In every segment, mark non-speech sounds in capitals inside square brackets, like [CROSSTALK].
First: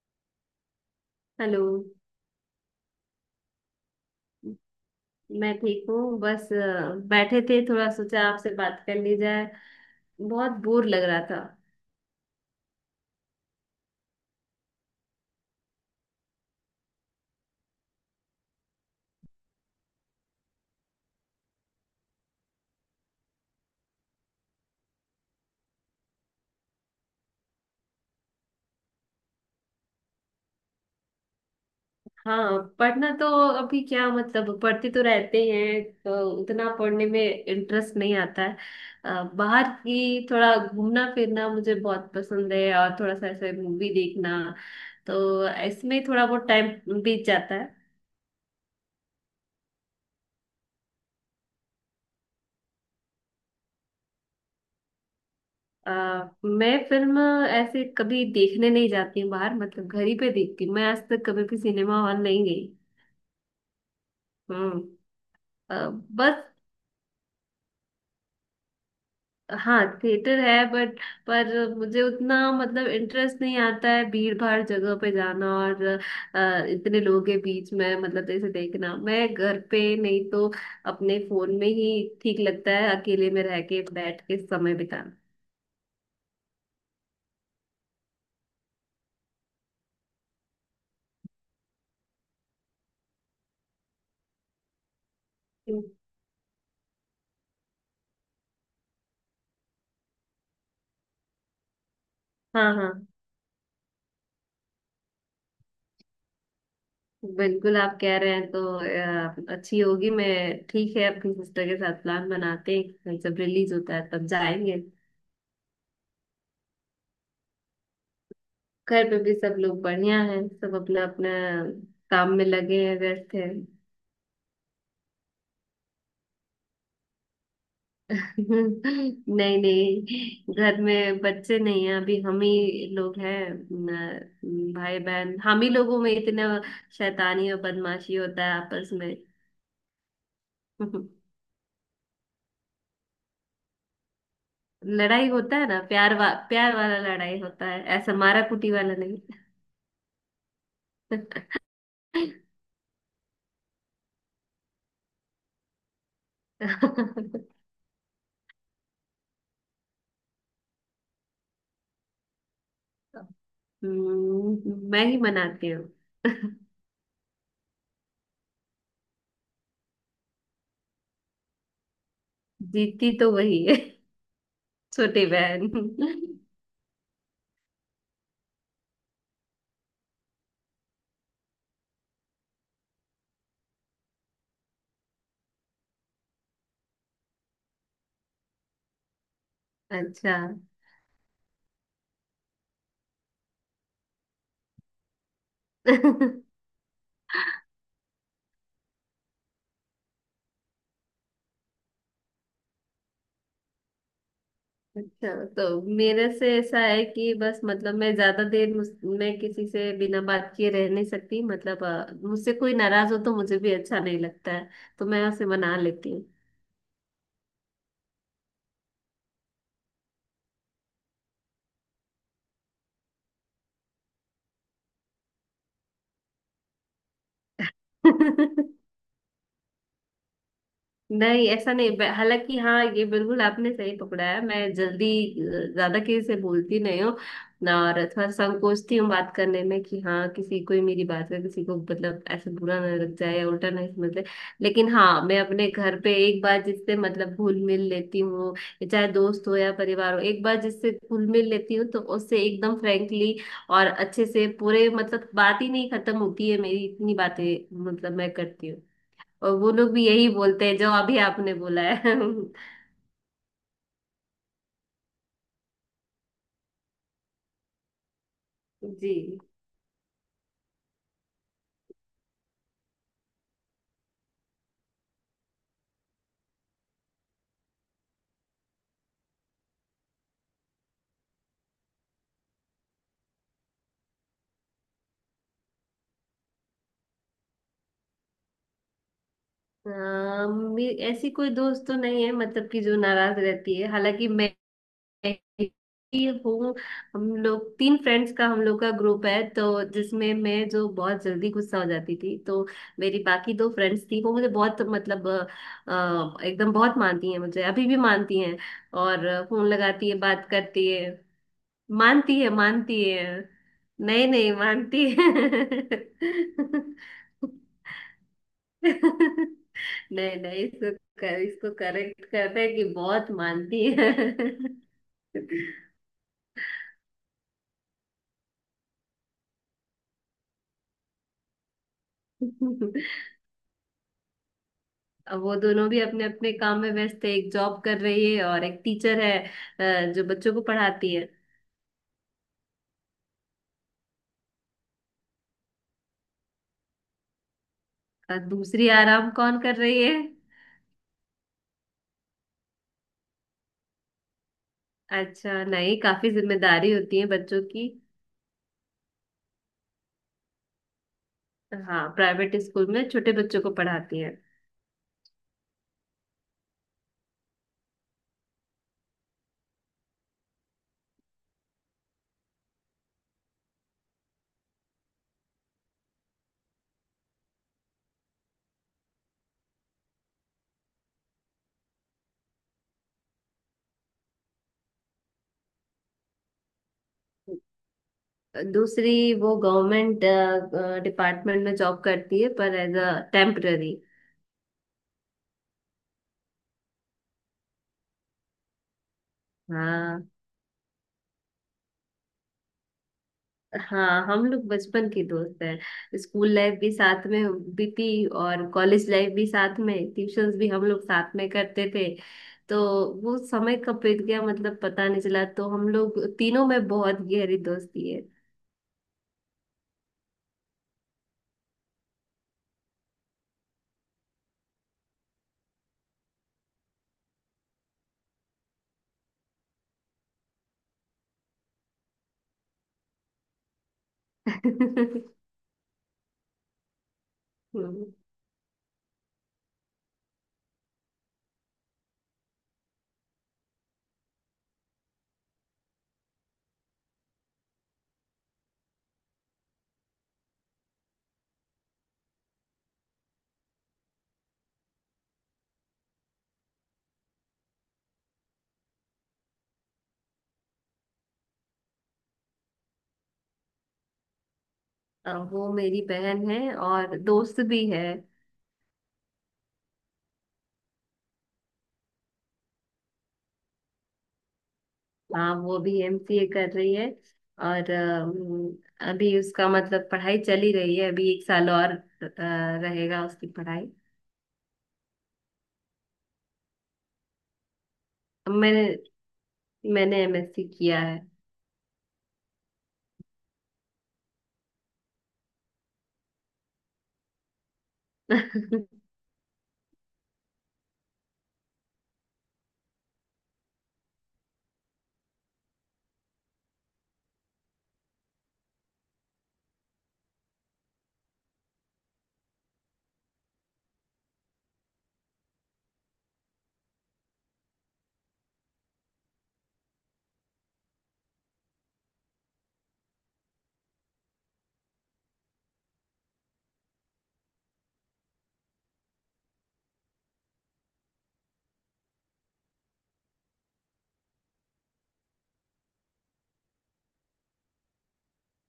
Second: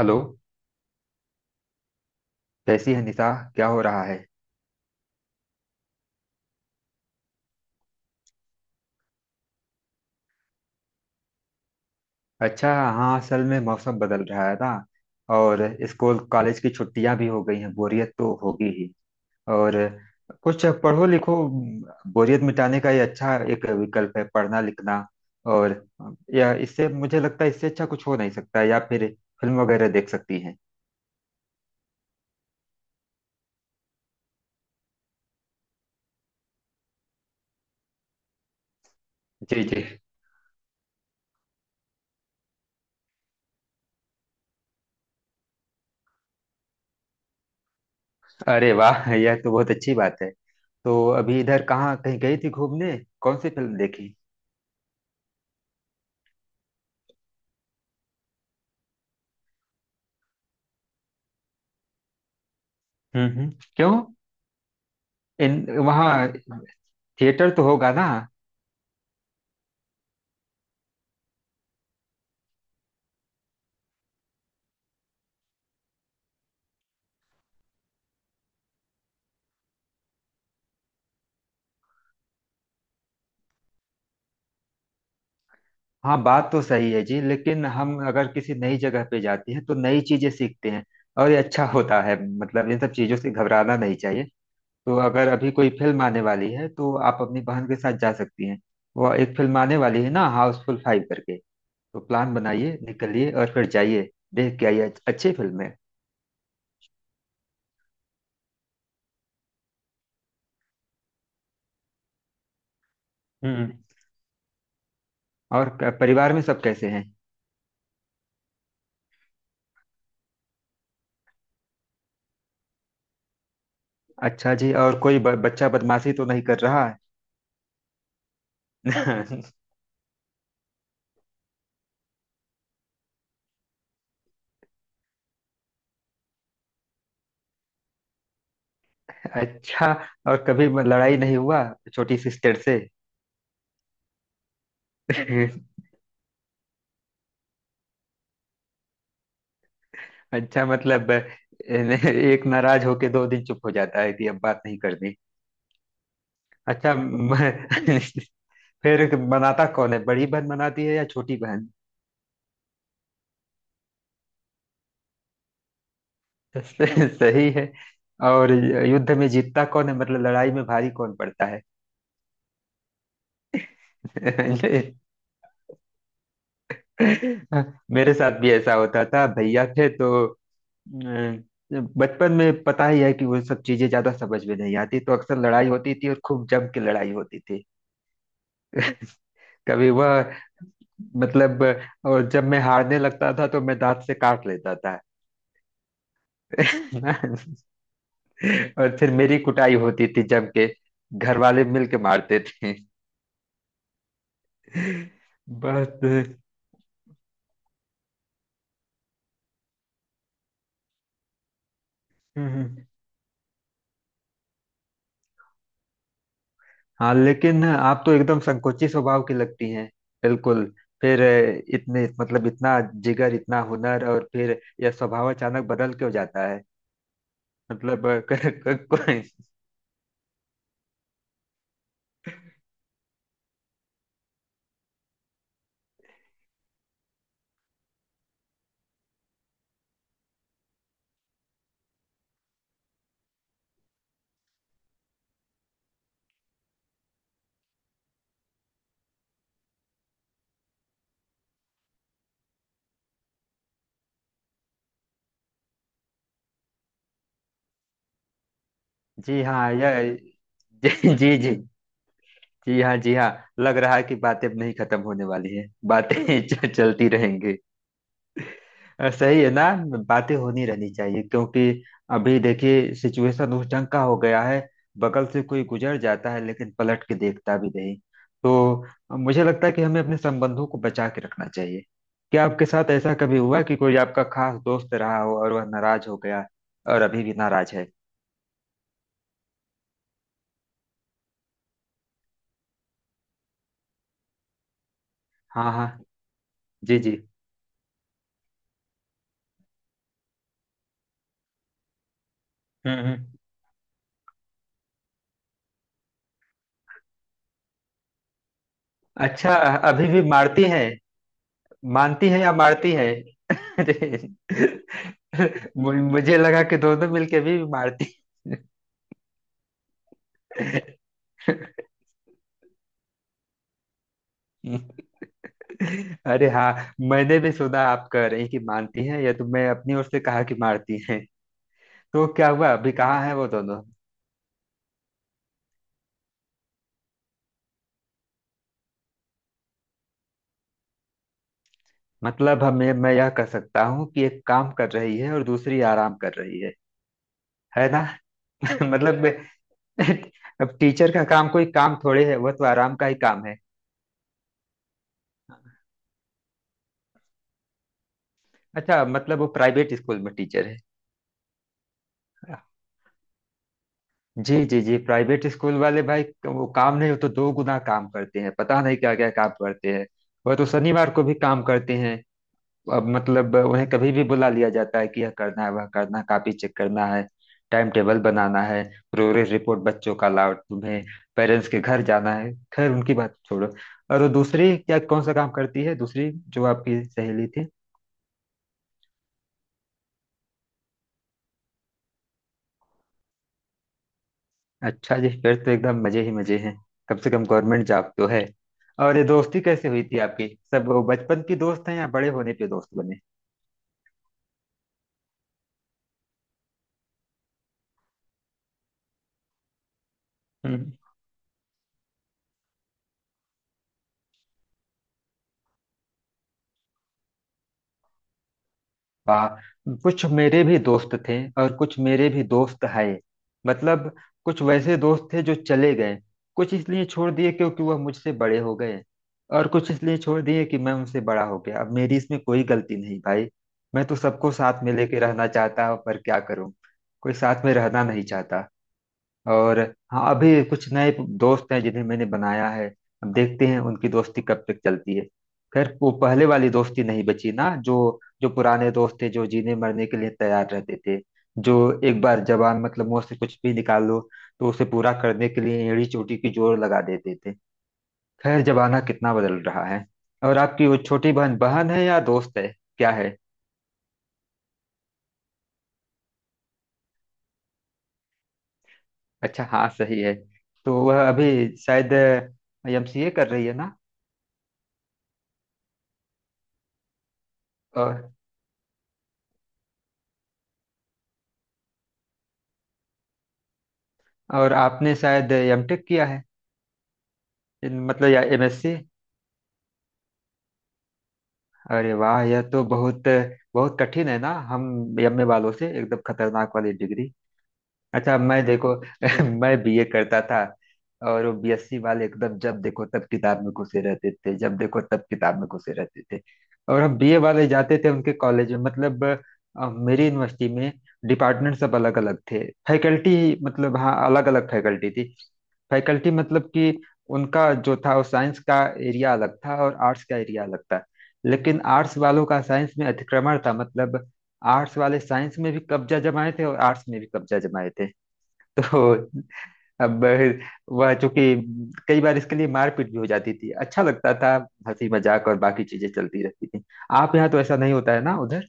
Hello. Hello. कैसी है निशा? क्या हो रहा है? मैं ठीक हूँ, बस बैठे थे, थोड़ा सोचा आपसे बात कर ली जाए। बहुत बोर लग रहा था। अच्छा हाँ, असल में मौसम बदल रहा है ना, और स्कूल कॉलेज की छुट्टियां भी हो गई हैं, बोरियत तो होगी ही। और कुछ पढ़ो लिखो, बोरियत मिटाने का ये अच्छा एक विकल्प है पढ़ना लिखना। और या इससे मुझे लगता है इससे अच्छा कुछ हो नहीं सकता, या फिर फिल्म वगैरह देख सकती हैं। हाँ, पढ़ना तो अभी क्या मतलब, पढ़ते तो रहते ही हैं, तो उतना पढ़ने में इंटरेस्ट नहीं आता है। जी बाहर जी। की थोड़ा घूमना फिरना मुझे बहुत पसंद है, और थोड़ा सा ऐसे मूवी देखना, तो इसमें थोड़ा बहुत टाइम बीत जाता है। अरे वाह, यह तो बहुत अच्छी बात है। तो अभी इधर कहाँ कहीं गई थी घूमने? कौन सी फिल्म देखी? अ, मैं फिल्म ऐसे कभी देखने नहीं जाती हूँ बाहर, मतलब घर ही पे देखती हूँ। मैं आज तक कभी भी सिनेमा हॉल नहीं गई। क्यों? हम्म। अ, इन वहाँ बस। थिएटर तो होगा ना? हाँ थिएटर है बट, पर मुझे उतना मतलब इंटरेस्ट नहीं आता है भीड़ भाड़ जगह पे जाना, और इतने लोगों के बीच में मतलब ऐसे देखना, मैं घर पे नहीं तो अपने फोन में ही ठीक लगता है, अकेले में रह के बैठ के समय बिताना। हाँ, बात तो सही है जी, लेकिन हम अगर किसी नई जगह पे जाते हैं तो नई चीजें सीखते हैं, और ये अच्छा होता है, मतलब इन सब चीजों से घबराना नहीं चाहिए। तो अगर अभी कोई हम्म। फिल्म आने वाली है तो आप अपनी बहन के साथ जा सकती हैं। वह एक फिल्म आने वाली है ना, हाउसफुल 5 करके। तो प्लान हाँ बनाइए, हाँ, निकलिए और फिर जाइए, देख के आइए, अच्छी फिल्म है। बिल्कुल आप कह रहे हैं तो अच्छी होगी। मैं ठीक है, अपनी सिस्टर के साथ प्लान बनाते हैं, कहीं सब हम्म। रिलीज होता है तब जाएंगे। और परिवार में सब कैसे हैं? घर पे भी सब लोग बढ़िया हैं, सब अपना अपना काम में लगे हैं, व्यस्त हैं। अच्छा जी, और कोई बच्चा बदमाशी तो नहीं कर रहा [LAUGHS] नहीं है? [LAUGHS] नहीं, घर में बच्चे नहीं हैं, अभी हम ही लोग हैं। भाई बहन हम ही लोगों में इतना शैतानी और बदमाशी होता है आपस में। अच्छा, और कभी लड़ाई [LAUGHS] नहीं हुआ छोटी सिस्टर से? लड़ाई होता है [LAUGHS] ना, प्यार वाला लड़ाई होता है, ऐसा मारा कुटी वाला नहीं। अच्छा मतलब [LAUGHS] एक नाराज होके 2 दिन चुप हो जाता है कि अब बात नहीं करनी? [LAUGHS] अच्छा हम्म। [LAUGHS] फिर मनाता कौन है, बड़ी बहन मनाती है या छोटी बहन? मैं ही मनाती हूँ। [LAUGHS] [LAUGHS] सही है। और युद्ध में जीतता कौन है, मतलब लड़ाई में भारी कौन पड़ता है? जीती तो वही है, [LAUGHS] छोटी बहन। [LAUGHS] मेरे साथ भी ऐसा होता था, भैया थे तो बचपन में पता ही है कि वो सब चीजें ज्यादा समझ में नहीं आती, तो अक्सर लड़ाई होती थी और खूब जम के लड़ाई होती थी। कभी वह अच्छा। मतलब, और जब मैं हारने लगता था तो मैं दांत से काट लेता था। अच्छा [LAUGHS] और फिर मेरी कुटाई होती थी जम के, घर वाले मिल के मारते थे। [LAUGHS] तो बहुत। मेरे से ऐसा है कि बस मतलब, मैं ज्यादा देर मैं किसी से बिना बात किए रह नहीं सकती, मतलब मुझसे कोई नाराज हो तो मुझे भी अच्छा नहीं लगता है, तो मैं उसे मना लेती हाँ लेकिन आप तो एकदम संकोची स्वभाव की लगती हैं, बिल्कुल। फिर इतने मतलब इतना जिगर, इतना हुनर, और फिर यह स्वभाव अचानक बदल क्यों जाता है, मतलब [LAUGHS] अ, क, हूँ। [LAUGHS] क, क, नहीं ऐसा नहीं हालांकि हाँ, ये बिल्कुल आपने सही पकड़ा है, मैं जल्दी ज्यादा किसी से बोलती नहीं हूँ ना, और थोड़ा संकोचती हूँ बात करने में, कि हाँ किसी को ही मेरी बात का, किसी को मतलब ऐसा बुरा ना लग जाए या उल्टा नहीं समझ ले। लेकिन हाँ, मैं अपने घर पे एक बार जिससे मतलब घुल मिल लेती हूँ, ये चाहे दोस्त हो या परिवार हो, एक बार जिससे घुल मिल लेती हूँ तो उससे एकदम फ्रेंकली और अच्छे से पूरे मतलब, बात ही नहीं खत्म होती है मेरी, इतनी बातें मतलब मैं करती हूँ। जी और हाँ। वो लोग यह भी यही बोलते हैं जो जी अभी जी जी। आपने बोला है। जी [LAUGHS] हाँ जी हाँ। लग रहा है कि बातें अब नहीं खत्म होने वाली है बातें [LAUGHS] चलती रहेंगी। जी। सही है ना, बातें होनी रहनी चाहिए, क्योंकि अभी देखिए सिचुएशन उस ढंग का हो गया है, बगल से कोई गुजर जाता है लेकिन पलट के देखता भी नहीं। तो मुझे लगता है कि हमें अपने संबंधों को बचा के रखना चाहिए। क्या आपके साथ ऐसा कभी हुआ कि कोई आपका खास दोस्त रहा हो और वह नाराज हो गया, और अभी भी नाराज है? आ, ऐसी कोई दोस्त तो नहीं है मतलब कि जो नाराज रहती है, हालांकि मैं हाँ हाँ। ही हूँ। जी जी। हम लोग तीन फ्रेंड्स का, हम लोग का ग्रुप है तो, जिसमें मैं जो बहुत जल्दी गुस्सा हो जाती थी तो हम्म मेरी हम्म। बाकी दो फ्रेंड्स थी, वो मुझे बहुत मतलब एकदम बहुत मानती हैं, मुझे अभी भी मानती हैं और अच्छा, फोन अभी लगाती है, भी बात मारती है? करती है। मानती है मानती है, या मारती मानती है? है। अरे, नहीं नहीं, मानती है। मुझे लगा कि दोनों मिलके भी मारती। नहीं नहीं, इसको इसको करेक्ट करते हैं कि बहुत मानती है। अरे हाँ, मैंने भी सुना आप कह रही कि मानती हैं, या तो मैं अपनी ओर से कहा कि मारती हैं। तो क्या हुआ, अभी कहाँ है वो दोनों? अब वो दोनों भी अपने अपने काम में व्यस्त है, एक जॉब कर रही है और एक टीचर है, जो बच्चों को पढ़ाती है। मतलब हमें, मैं यह कह सकता हूँ कि एक काम कर रही है और दूसरी आराम कर रही है ना? और [LAUGHS] दूसरी मतलब आराम मैं- कौन कर रही है? अब टीचर का काम कोई काम थोड़े है, वह तो आराम का ही काम है। अच्छा नहीं, काफी जिम्मेदारी होती है बच्चों की। अच्छा मतलब वो प्राइवेट स्कूल में टीचर हाँ, प्राइवेट है। स्कूल में छोटे बच्चों को पढ़ाती हैं। जी जी जी। प्राइवेट स्कूल वाले भाई, वो काम नहीं हो तो दो गुना काम करते हैं, पता नहीं क्या क्या काम करते हैं, वह तो शनिवार को भी काम करते हैं। अब मतलब उन्हें कभी भी बुला लिया जाता है कि यह करना है, वह करना है, कॉपी चेक करना है, टाइम टेबल बनाना है, प्रोग्रेस रिपोर्ट बच्चों का लाओ, तुम्हें पेरेंट्स के घर जाना है। खैर उनकी बात छोड़ो। और वो दूसरी क्या कौन सा काम करती है, दूसरी जो आपकी सहेली थी? दूसरी वो गवर्नमेंट डिपार्टमेंट में जॉब करती है, पर एज अ टेम्पररी। अच्छा जी, फिर तो एकदम मजे ही मजे हैं, कम से कम गवर्नमेंट जॉब तो है। और ये दोस्ती कैसे हुई थी हाँ आपकी, सब वो बचपन की दोस्त हैं या बड़े होने पे दोस्त बने? हाँ, हम लोग बचपन के दोस्त हैं, स्कूल लाइफ भी साथ में बीती और कॉलेज लाइफ भी साथ में, ट्यूशंस भी हम हम्म। लोग साथ में करते थे। तो वो समय कब बीत गया मतलब पता नहीं चला, तो हम लोग तीनों में बहुत गहरी दोस्ती है। वाह। कुछ मेरे भी दोस्त थे, और कुछ मेरे भी दोस्त है। मतलब कुछ वैसे दोस्त थे जो चले गए, कुछ इसलिए छोड़ दिए क्योंकि वह मुझसे बड़े हो गए, और कुछ इसलिए छोड़ दिए कि मैं उनसे बड़ा हो गया। अब मेरी इसमें कोई गलती नहीं भाई, मैं तो सबको [LAUGHS] साथ में लेके हम्म। रहना चाहता हूं, पर क्या करूं, कोई साथ में रहना नहीं चाहता। और हाँ, अभी कुछ नए दोस्त हैं जिन्हें मैंने बनाया है, अब देखते हैं उनकी दोस्ती कब तक चलती है। खैर वो पहले वाली दोस्ती नहीं बची ना, जो जो पुराने दोस्त थे, जो जीने मरने के लिए तैयार रहते थे, जो एक बार जबान मतलब मुंह से कुछ भी निकाल लो तो उसे पूरा करने के लिए एड़ी चोटी की जोर लगा देते थे। खैर, जमाना कितना बदल रहा है। और आपकी वो छोटी बहन, बहन है या दोस्त है, क्या है? वो मेरी बहन है और दोस्त भी है। अच्छा हाँ सही है। तो वह अभी शायद एमसीए कर रही है हाँ, वो भी एमसीए कर रही है। और ना? अभी उसका मतलब पढ़ाई चल ही रही है, अभी एक साल और रहेगा उसकी पढ़ाई। और आपने शायद एमटेक किया है, मतलब या मैं एमएससी? मैंने एमएससी किया है। अरे वाह, यह तो बहुत बहुत कठिन है ना, हम एमए वालों से एकदम खतरनाक वाली डिग्री। अच्छा मैं देखो [LAUGHS] [LAUGHS] मैं बीए करता था, और वो बीएससी वाले एकदम जब देखो तब किताब में घुसे रहते थे, जब देखो तब किताब में घुसे रहते थे। और हम बीए वाले जाते थे उनके कॉलेज में, मतलब मेरी यूनिवर्सिटी में डिपार्टमेंट सब अलग अलग थे, फैकल्टी मतलब हाँ अलग अलग फैकल्टी थी। फैकल्टी मतलब कि उनका जो था वो साइंस का एरिया अलग था, और आर्ट्स का एरिया अलग था, लेकिन आर्ट्स वालों का साइंस में अतिक्रमण था, मतलब आर्ट्स वाले साइंस में भी कब्जा जमाए थे और आर्ट्स में भी कब्जा जमाए थे। तो अब वह चूंकि, कई बार इसके लिए मारपीट भी हो जाती थी, अच्छा लगता था, हंसी मजाक और बाकी चीजें चलती रहती थी। आप यहाँ तो ऐसा नहीं होता है ना उधर?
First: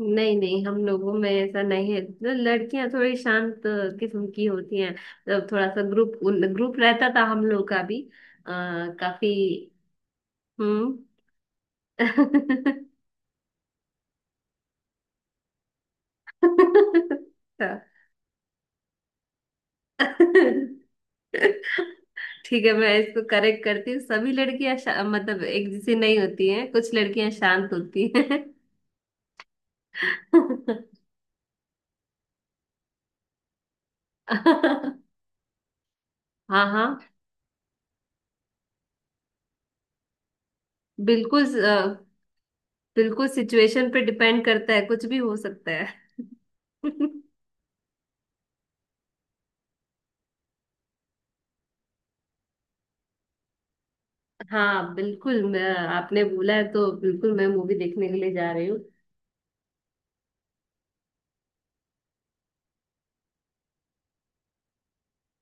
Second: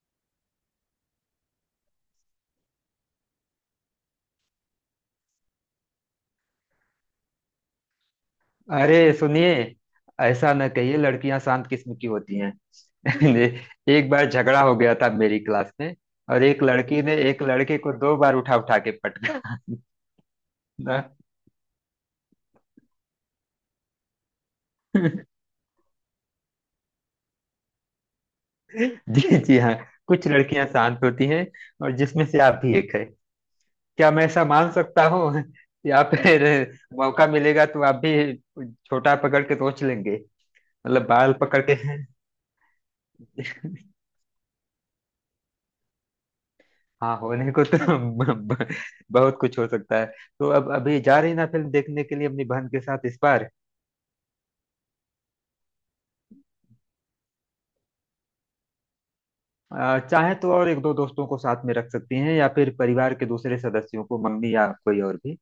नहीं नहीं, हम लोगों में ऐसा नहीं है। लड़कियां थोड़ी शांत किस्म की होती हैं, मतलब थोड़ा सा ग्रुप ग्रुप रहता था हम लोग का भी। आ, अरे काफी। सुनिए, ऐसा न कहिए, हम्म। लड़कियां शांत किस्म की होती हैं। [LAUGHS] [LAUGHS] एक बार झगड़ा हो गया था मेरी क्लास में, और एक लड़की ने एक लड़के हाँ। को 2 बार उठा उठा के पटका। [LAUGHS] ना? ठीक है, मैं इसको करेक्ट करती हूँ, सभी लड़कियां मतलब [LAUGHS] एक जैसी नहीं होती हैं, कुछ लड़कियां शांत होती हैं। जी जी हाँ, कुछ लड़कियां शांत [LAUGHS] होती हैं, और जिसमें से आप भी एक है, क्या मैं ऐसा मान सकता हूँ? [LAUGHS] या फिर हाँ हाँ, मौका मिलेगा तो आप भी छोटा पकड़ के सोच लेंगे, मतलब बाल बिल्कुल। पकड़ के। [LAUGHS] बिल्कुल सिचुएशन पे डिपेंड करता है, कुछ भी हो सकता है। हाँ, [LAUGHS] होने को तो [LAUGHS] ब- ब- बहुत कुछ हो सकता है। तो अब अभी जा रही ना फिल्म देखने के लिए अपनी बहन के साथ इस बार? हाँ बिल्कुल, मैं आपने बोला है तो बिल्कुल मैं मूवी देखने के लिए जा रही हूँ। चाहे तो और 1 2 दोस्तों को साथ में रख सकती हैं, या फिर परिवार के दूसरे सदस्यों को, मम्मी या कोई और भी,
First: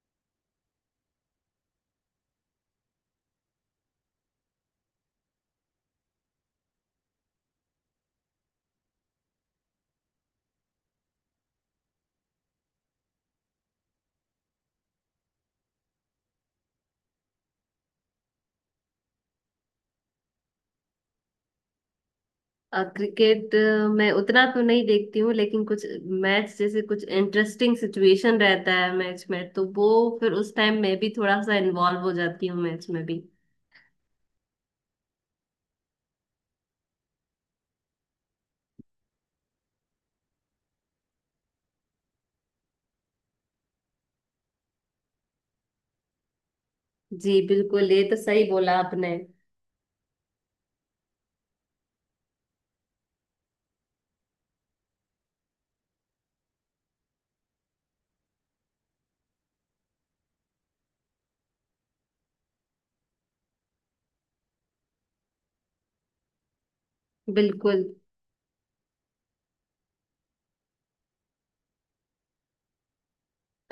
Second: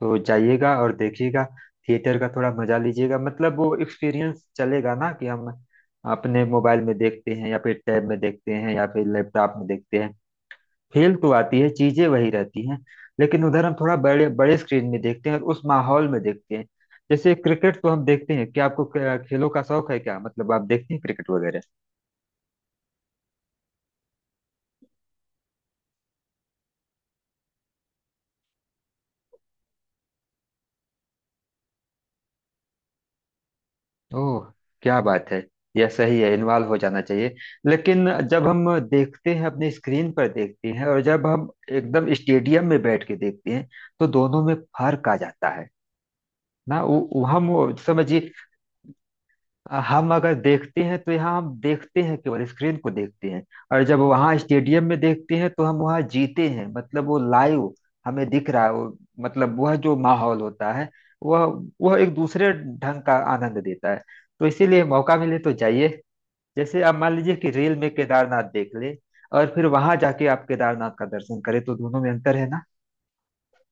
तो जाइएगा और देखिएगा, थिएटर का थोड़ा मजा लीजिएगा। मतलब वो एक्सपीरियंस चलेगा ना, कि हम अपने मोबाइल में देखते हैं या फिर टैब में देखते हैं या फिर लैपटॉप में देखते हैं, फील तो आती है, चीजें वही रहती हैं, लेकिन उधर हम थोड़ा बड़े बड़े स्क्रीन में देखते हैं और उस माहौल में देखते हैं। जैसे क्रिकेट तो हम देखते हैं, क्या आपको खेलों का शौक है क्या, मतलब आप देखते हैं क्रिकेट वगैरह? क्रिकेट मैं उतना तो नहीं देखती हूँ, लेकिन कुछ मैच जैसे कुछ इंटरेस्टिंग सिचुएशन रहता है मैच में, तो वो फिर उस टाइम मैं भी थोड़ा सा इन्वॉल्व हो जाती हूँ मैच में भी। ओह, क्या बात है, यह सही है, इन्वॉल्व हो जाना चाहिए। लेकिन जब हम देखते हैं अपने स्क्रीन पर देखते हैं, और जब हम एकदम स्टेडियम में बैठ के देखते हैं, तो दोनों में फर्क आ जाता है ना। वो जी हम वो बिल्कुल, ये तो समझिए, सही बोला आपने। हम अगर देखते हैं तो यहाँ हम देखते हैं केवल स्क्रीन को देखते हैं, और जब वहाँ स्टेडियम में देखते हैं तो हम वहाँ जीते हैं, मतलब वो लाइव हमें दिख रहा है। वो मतलब वह जो माहौल होता है, वह वह एक दूसरे ढंग का आनंद देता है। तो इसीलिए मौका मिले तो जाइए। जैसे आप मान लीजिए कि रील बिल्कुल। में केदारनाथ देख ले, और फिर वहां जाके आप केदारनाथ का दर्शन करें, तो दोनों में अंतर है ना।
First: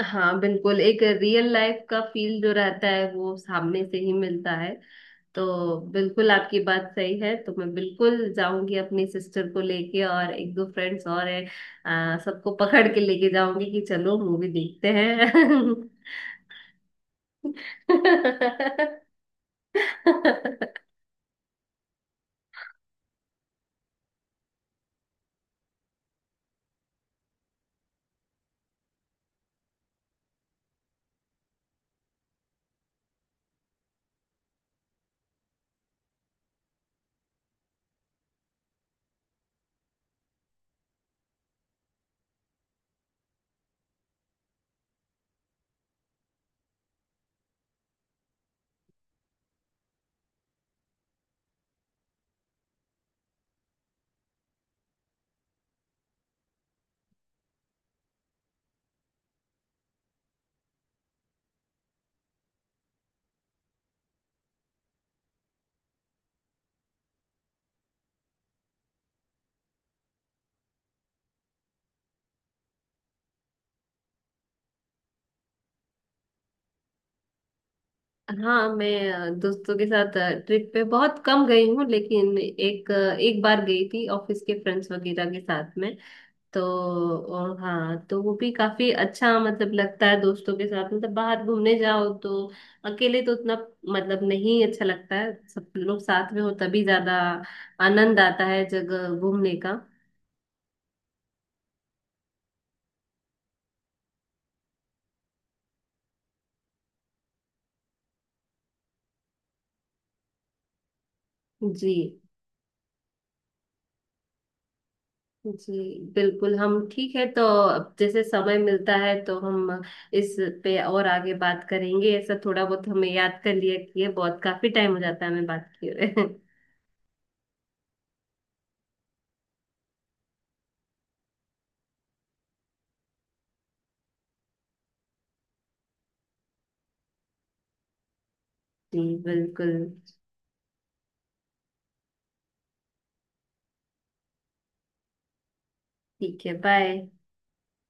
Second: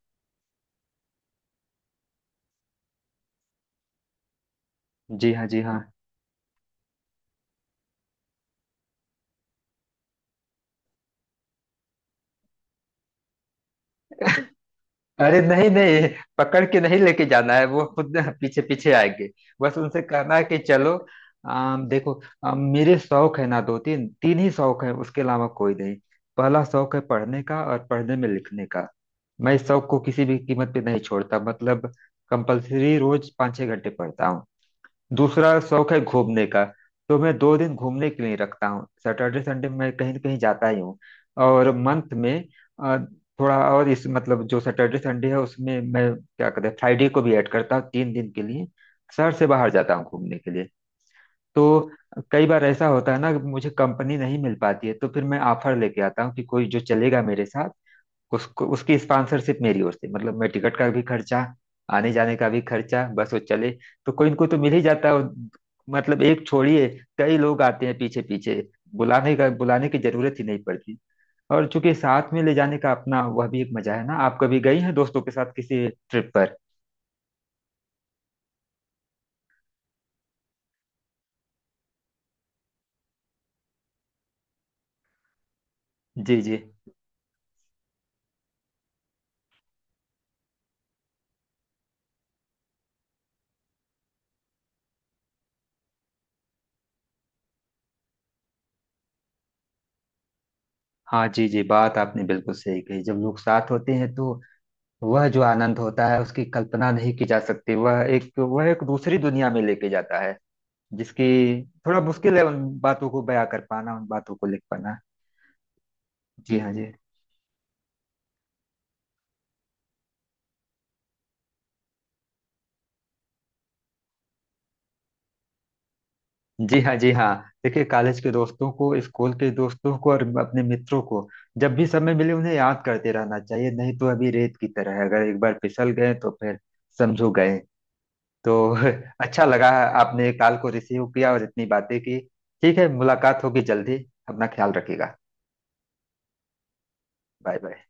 हाँ बिल्कुल, एक रियल लाइफ का फील जो रहता है वो सामने से ही मिलता है। जी हाँ जी तो हाँ। बिल्कुल आपकी बात सही है, तो मैं बिल्कुल जाऊंगी अपनी सिस्टर को लेके, और एक दो फ्रेंड्स और हैं, आ, सबको पकड़ के लेके जाऊंगी कि चलो मूवी देखते हैं। अरे नहीं नहीं, पकड़ के नहीं लेके जाना है, वो खुद [LAUGHS] पीछे पीछे आएंगे, बस उनसे कहना है कि चलो। [LAUGHS] देखो, मेरे शौक है ना, दो तीन तीन ही शौक है, उसके अलावा कोई नहीं। पहला शौक है पढ़ने का, और पढ़ने में लिखने का। मैं इस शौक को किसी भी कीमत पे नहीं छोड़ता, मतलब कंपल्सरी रोज 5 6 घंटे पढ़ता हूँ। दूसरा शौक है घूमने का, तो मैं 2 दिन घूमने के लिए रखता हूँ, सैटरडे संडे मैं कहीं न कहीं जाता ही हूँ। और मंथ में अ, थोड़ा और इस मतलब जो सैटरडे संडे है उसमें मैं क्या कहते हैं फ्राइडे को भी ऐड करता हूँ, 3 दिन के लिए शहर से बाहर जाता हूँ घूमने के लिए। तो कई बार ऐसा होता है ना कि मुझे कंपनी नहीं मिल पाती है, तो फिर मैं ऑफर लेके आता हूँ कि कोई जो चलेगा मेरे साथ उसको, उसकी स्पॉन्सरशिप मेरी ओर से, मतलब मैं टिकट का भी खर्चा, आने जाने का भी खर्चा, बस वो चले। तो कोई इनको तो मिल ही जाता है, और मतलब एक छोड़िए, कई लोग आते हैं पीछे पीछे, बुलाने की जरूरत ही नहीं पड़ती। और चूंकि साथ में ले जाने का अपना वह भी एक मजा है ना, आप कभी गई हैं दोस्तों के साथ किसी ट्रिप पर? हाँ मैं दोस्तों के साथ ट्रिप पे बहुत कम गई हूँ, लेकिन एक बार गई थी ऑफिस के फ्रेंड्स वगैरह के साथ में जी जी तो। और हाँ, तो वो भी काफी अच्छा मतलब लगता है, दोस्तों के साथ मतलब बाहर घूमने जाओ तो। अकेले तो उतना मतलब नहीं अच्छा लगता है, सब लोग साथ में हो तभी ज्यादा आनंद आता है जगह घूमने का। हाँ। जी जी, बात आपने बिल्कुल सही कही, जब लोग साथ होते हैं तो वह जो आनंद होता है उसकी कल्पना नहीं की जा सकती, वह एक दूसरी दुनिया में लेके जाता है, जिसकी जी। थोड़ा मुश्किल है उन बातों को बयां कर पाना, उन बातों को लिख पाना। जी बिल्कुल, जी हाँ हम जी। ठीक है तो, अब जैसे समय मिलता है तो हम इस पे और आगे बात करेंगे। ऐसा थोड़ा बहुत हमें याद कर लिया कि ये बहुत काफी टाइम हो जाता है हमें बात किए हुए। [LAUGHS] जी हाँ जी हाँ। देखिए कॉलेज के दोस्तों को, स्कूल के दोस्तों को और अपने मित्रों को जब भी समय मिले उन्हें याद करते रहना चाहिए, नहीं तो अभी रेत की तरह है, अगर एक बार फिसल गए तो फिर समझो गए। तो जी [LAUGHS] अच्छा लगा बिल्कुल। आपने कॉल को रिसीव किया और इतनी बातें की। ठीक है, मुलाकात होगी जल्दी, अपना ख्याल रखिएगा। ठीक है, बाय। Bye bye.